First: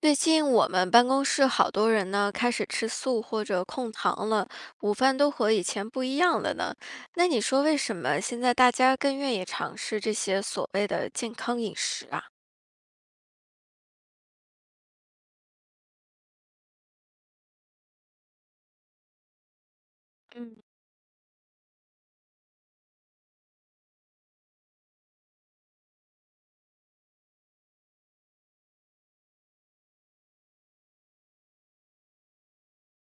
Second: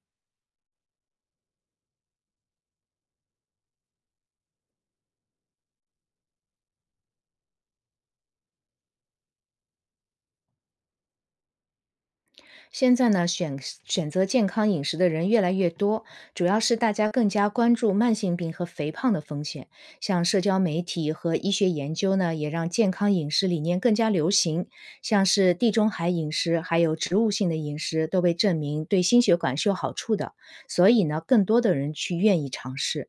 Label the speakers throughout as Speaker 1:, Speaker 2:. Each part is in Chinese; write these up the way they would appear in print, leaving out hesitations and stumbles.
Speaker 1: 最近我们办公室好多人呢，开始吃素或者控糖了，午饭都和以前不一样了呢。那你说为什么现在大家更愿意尝试这些所谓的健康饮食啊？
Speaker 2: 现在呢，选择健康饮食的人越来越多，主要是大家更加关注慢性病和肥胖的风险。像社
Speaker 1: 嗯，
Speaker 2: 交媒体和医学研究呢，也让健康饮食理念更加流行。像是地中海饮食，还有植物性的饮食，都被证明对心血管是有好处的，所以呢，更多的人去愿意尝试。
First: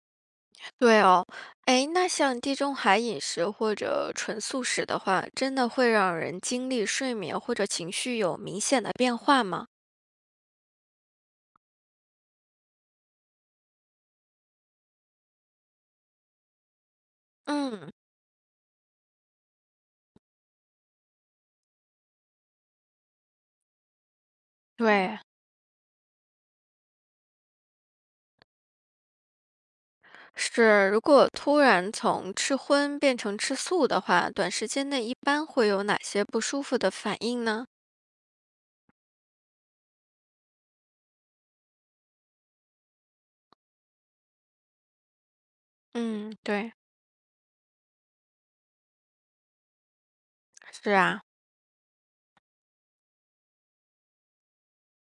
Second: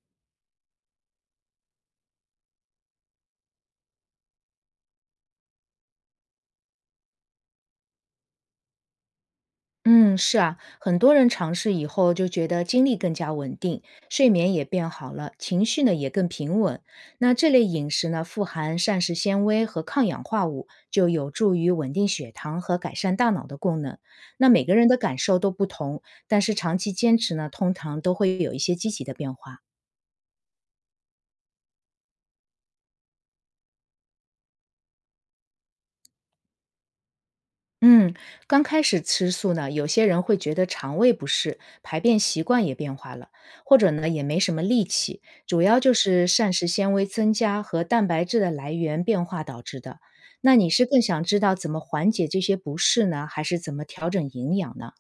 Speaker 1: 对哦，哎，那像地中海饮食或者纯素食的话，真的会让人精力、睡眠或者情绪有明显的变化吗？
Speaker 2: 嗯，是啊，很多人尝试以后就觉得精力更加稳定，睡眠也变好了，情绪呢也更平稳。那这类饮
Speaker 1: 嗯，
Speaker 2: 食呢，富含膳食纤维和抗氧化物，就有助于稳定血糖和改善大脑的功能。那每个人的感
Speaker 1: 对，
Speaker 2: 受都不同，但是长期坚持呢，通常都会有一些积极的变化。
Speaker 1: 是，如果突然从吃荤变成吃素的话，短时间内一般会有哪些不舒服的反应呢？
Speaker 2: 嗯，刚开始吃素呢，有些人会觉得肠胃不适，排便习惯也变化了，或者呢也没什么力气，主要就是
Speaker 1: 嗯，
Speaker 2: 膳食
Speaker 1: 对，
Speaker 2: 纤维增加和蛋白质的来源变化导致的。那你是
Speaker 1: 是
Speaker 2: 更
Speaker 1: 啊，
Speaker 2: 想知道怎么缓解这些不适呢，还是怎么调整营养呢？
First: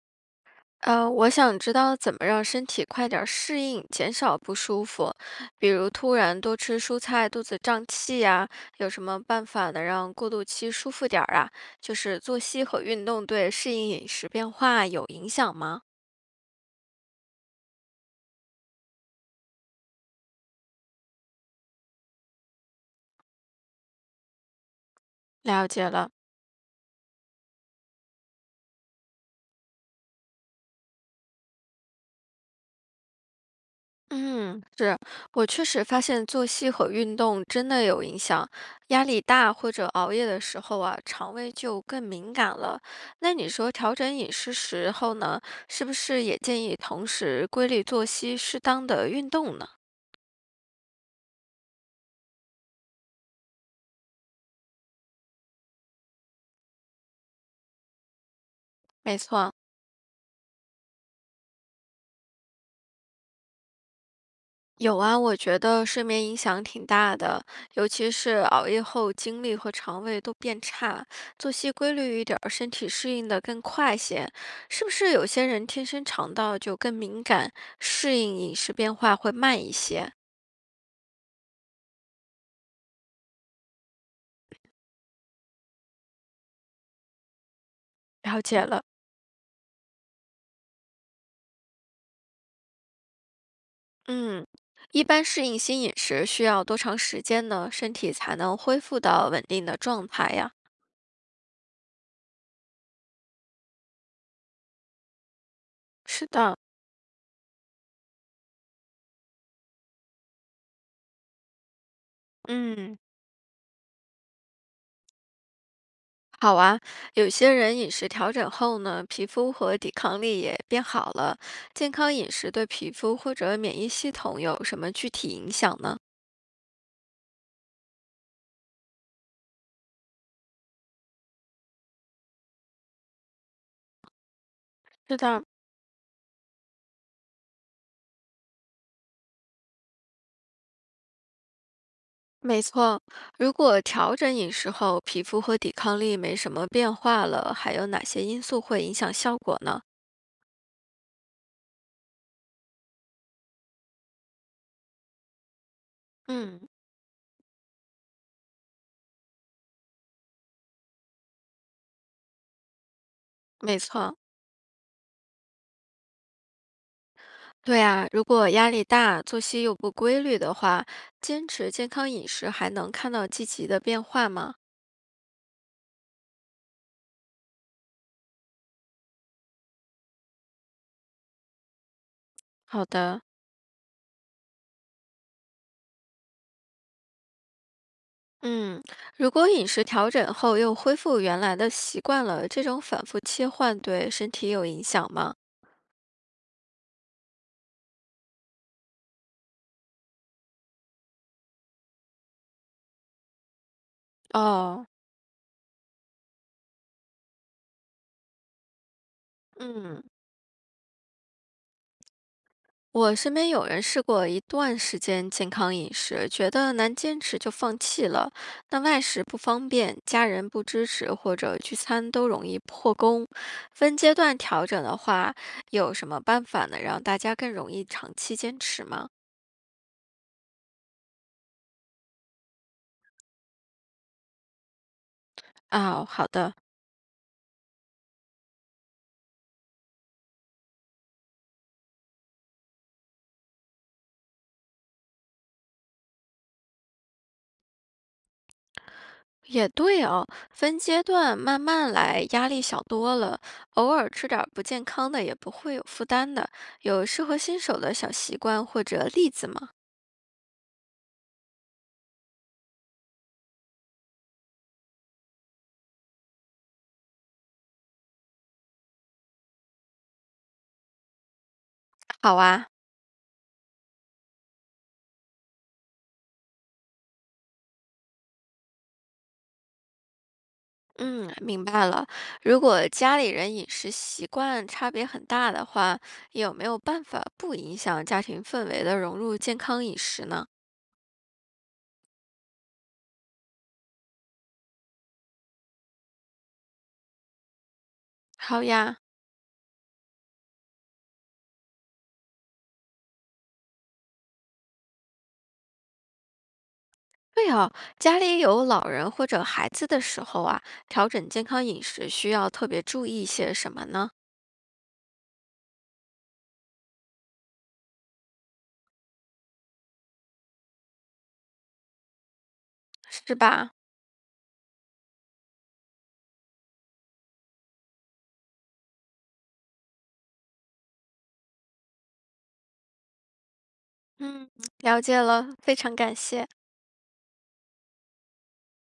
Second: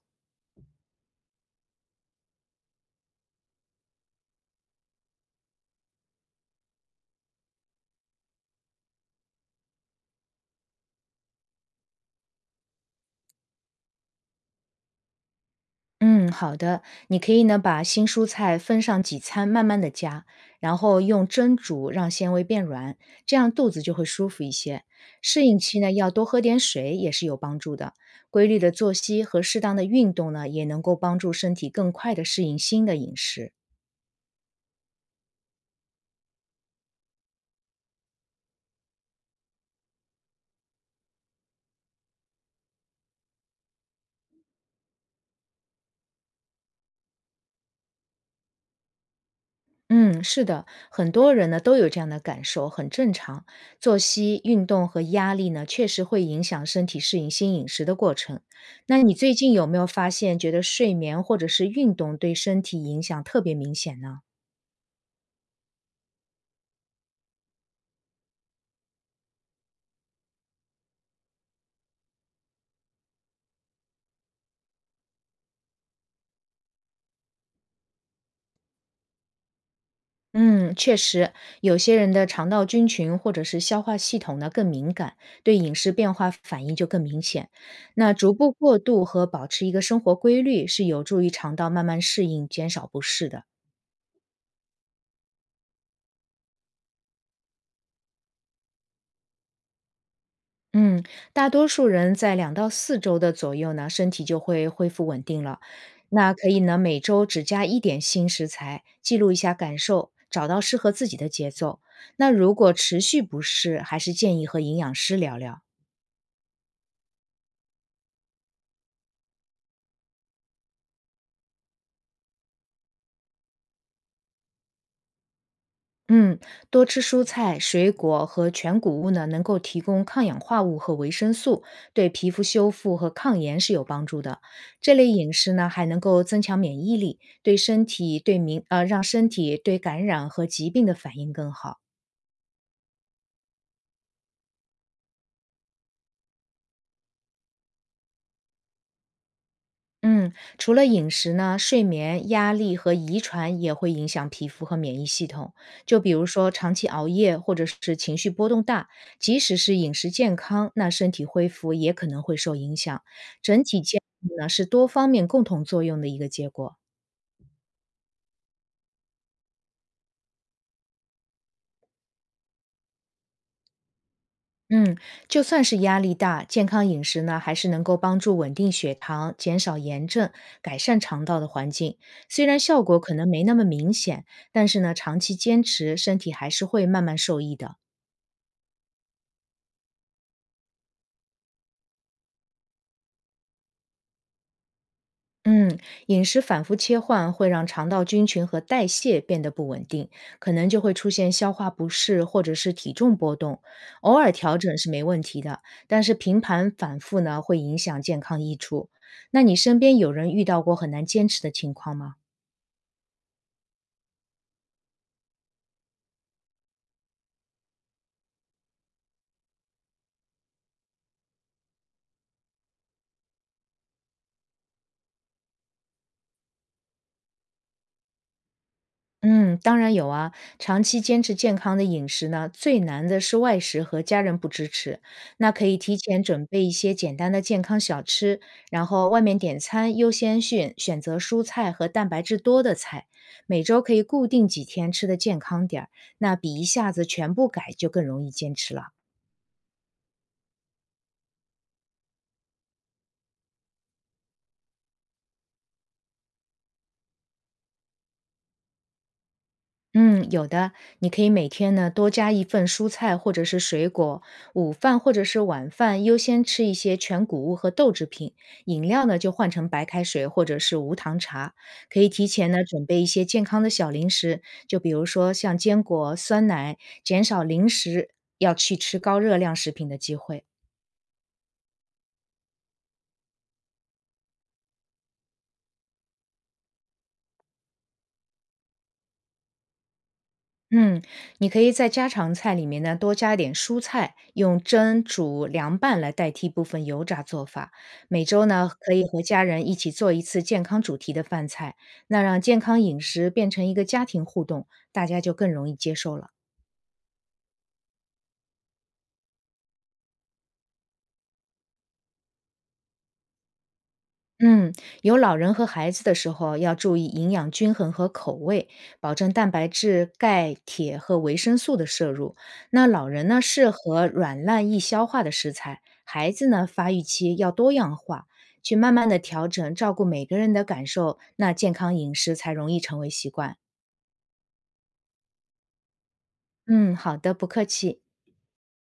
Speaker 1: 我想知道怎么让身体快点儿适应，减少不舒服，比如突然多吃蔬菜，肚子胀气呀，有什么办法能让过渡期舒服点儿啊？就是作息和运动对适应饮食变化有影响吗？
Speaker 2: 嗯，好的，你可以呢把新蔬菜分上几餐，慢慢的加，然后用蒸煮让纤维变软，这样肚子就会舒服一些。适应
Speaker 1: 了
Speaker 2: 期
Speaker 1: 解
Speaker 2: 呢要
Speaker 1: 了。
Speaker 2: 多喝点水也是有帮助的。规律的作息和适当的运动呢，也能够帮助身体更快的适应新的饮食。
Speaker 1: 嗯，是，我确实发现作息和运动真的有影响。压力大或者熬夜的时候啊，肠胃就更敏感了。那你说调整饮食时候呢，是不是也建议同时规律作息、适当的运动呢？
Speaker 2: 嗯，是的，很多人呢都有这样的感受，很正常。作息、运动和压力呢，确实会影响身体适应新饮食的过程。那你
Speaker 1: 没
Speaker 2: 最
Speaker 1: 错
Speaker 2: 近
Speaker 1: 啊，
Speaker 2: 有没有发现，觉得睡眠或者是运动对身体影响特别明显呢？
Speaker 1: 有啊，我觉得睡眠影响挺大的，尤其是熬夜后，精力和肠胃都变差，作息规律一点儿，身体适应的更快些。是不是有些人天生肠道就更敏感，适应饮食变化会慢一些？
Speaker 2: 嗯，确实，有些人的肠道菌群或者是消化系统呢更敏感，对饮食变化反应就更明显。那逐
Speaker 1: 了
Speaker 2: 步
Speaker 1: 解
Speaker 2: 过
Speaker 1: 了，
Speaker 2: 渡和保持一个生活规律，是有助于肠道慢慢适应，减少不适的。
Speaker 1: 嗯，一般适应新饮食需要多长时间呢？身体才能恢复到稳定的状态呀？
Speaker 2: 嗯，大多数人在2到4周的左右呢，身体就会恢复稳定了。
Speaker 1: 是
Speaker 2: 那可
Speaker 1: 的，
Speaker 2: 以呢，每周只加一点新食材，记录一下感受，找到适合自己的节奏。那如果
Speaker 1: 嗯。
Speaker 2: 持续不适，还是建议和营养师聊聊。
Speaker 1: 好啊，有些人饮食调整后呢，皮肤和抵抗力也变好了。健康饮食对皮肤或者免疫系统有什么具体影响呢？
Speaker 2: 嗯，多吃蔬菜、水果和全谷物呢，能够提供抗氧化物和维生素，对皮肤修复和抗炎是有帮助的。这类
Speaker 1: 是
Speaker 2: 饮
Speaker 1: 的，
Speaker 2: 食呢，还能够增强免疫力，对身体对敏呃让身体对感染和疾病的反应更好。
Speaker 1: 没错，如果调整饮食后，皮肤和抵抗力没什么变化了，还有哪些因素会影响效果呢？
Speaker 2: 嗯，除了饮食呢，睡眠、压力和遗传也会影响皮肤和免疫系统。就比如说
Speaker 1: 嗯，
Speaker 2: 长期熬夜或者是情绪波动大，即使是饮食健康，那身体恢复也可能会受影响。整
Speaker 1: 没
Speaker 2: 体健
Speaker 1: 错，
Speaker 2: 康呢，是多方面共同作用的一个结果。
Speaker 1: 对啊，如果压力大、作息又不规律的话，坚持健康饮食还能看到积极的变化吗？
Speaker 2: 嗯，就算是压力大，健康饮食呢，还是能够帮助稳定血糖、减少炎症、改善肠道的环境。虽然效
Speaker 1: 好
Speaker 2: 果可
Speaker 1: 的。
Speaker 2: 能没那么明显，但是呢，长期坚持，身体还是会慢慢受益的。
Speaker 1: 嗯，如果饮食调整后又恢复原来的习惯了，这种反复切换对身体有影响吗？
Speaker 2: 嗯，饮食反复切换会让肠道菌群和代谢变得不稳定，可能就会出现消化不适或者是体重波动。偶尔调整
Speaker 1: 哦，
Speaker 2: 是没问题的，但是频繁反复呢，会影响健康益处。那你身边
Speaker 1: 嗯，
Speaker 2: 有人遇到过很难坚持的情况吗？
Speaker 1: 我身边有人试过一段时间健康饮食，觉得难坚持就放弃了。那外食不方便，家人不支持，或者聚餐都容易破功。分阶段调整的话，有什么办法能让大家更容易长期坚持吗？
Speaker 2: 嗯，当然有啊。长期坚持健康的饮食呢，最难的是外食和家人不支持。那可以提
Speaker 1: 哦，
Speaker 2: 前
Speaker 1: 好
Speaker 2: 准
Speaker 1: 的。
Speaker 2: 备一些简单的健康小吃，然后外面点餐优先选择蔬菜和蛋白质多的菜。每周可以固定几天吃的健康点儿，那比一下子全部改就更容易坚持了。
Speaker 1: 也对哦，分阶段慢慢来，压力小多了。偶尔吃点儿不健康的也不会有负担的。有适合新手的小习惯或者例子吗？
Speaker 2: 嗯，有的，你可以每天呢多加一份蔬菜或者是水果，午饭或者是晚饭优先吃一些全谷物和豆制品，饮料呢就换成白开水或者是无糖茶。可以提
Speaker 1: 好
Speaker 2: 前呢
Speaker 1: 啊，
Speaker 2: 准备一些健康的小零食，就比如说像坚果、酸奶，减少零食要去吃高热量食品的机会。
Speaker 1: 嗯，明白了。如果家里人饮食习惯差别很大的话，有没有办法不影响家庭氛围的融入健康饮食呢？
Speaker 2: 嗯，你可以在家常菜里面呢多加一点蔬菜，用蒸、煮、凉拌来代替部分油炸做法。每周
Speaker 1: 好
Speaker 2: 呢可
Speaker 1: 呀。
Speaker 2: 以和家人一起做一次健康主题的饭菜，那让健康饮食变成一个家庭互动，大家就更容易接受了。
Speaker 1: 对哦，家里有老人或者孩子的时候啊，调整健康饮食需要特别注意些什么呢？
Speaker 2: 嗯，有老人和孩子的时候，要注意营养均衡和口味，保证蛋白质、钙、铁和维生素的摄入。那老人
Speaker 1: 是
Speaker 2: 呢，适
Speaker 1: 吧？
Speaker 2: 合软烂易消化的食材；孩子呢，发育期要多样化，去慢慢的调整，照顾每个人的感受，那健康饮食才容易成为习惯。
Speaker 1: 嗯，了解了，非常感谢。
Speaker 2: 嗯，好的，不客气。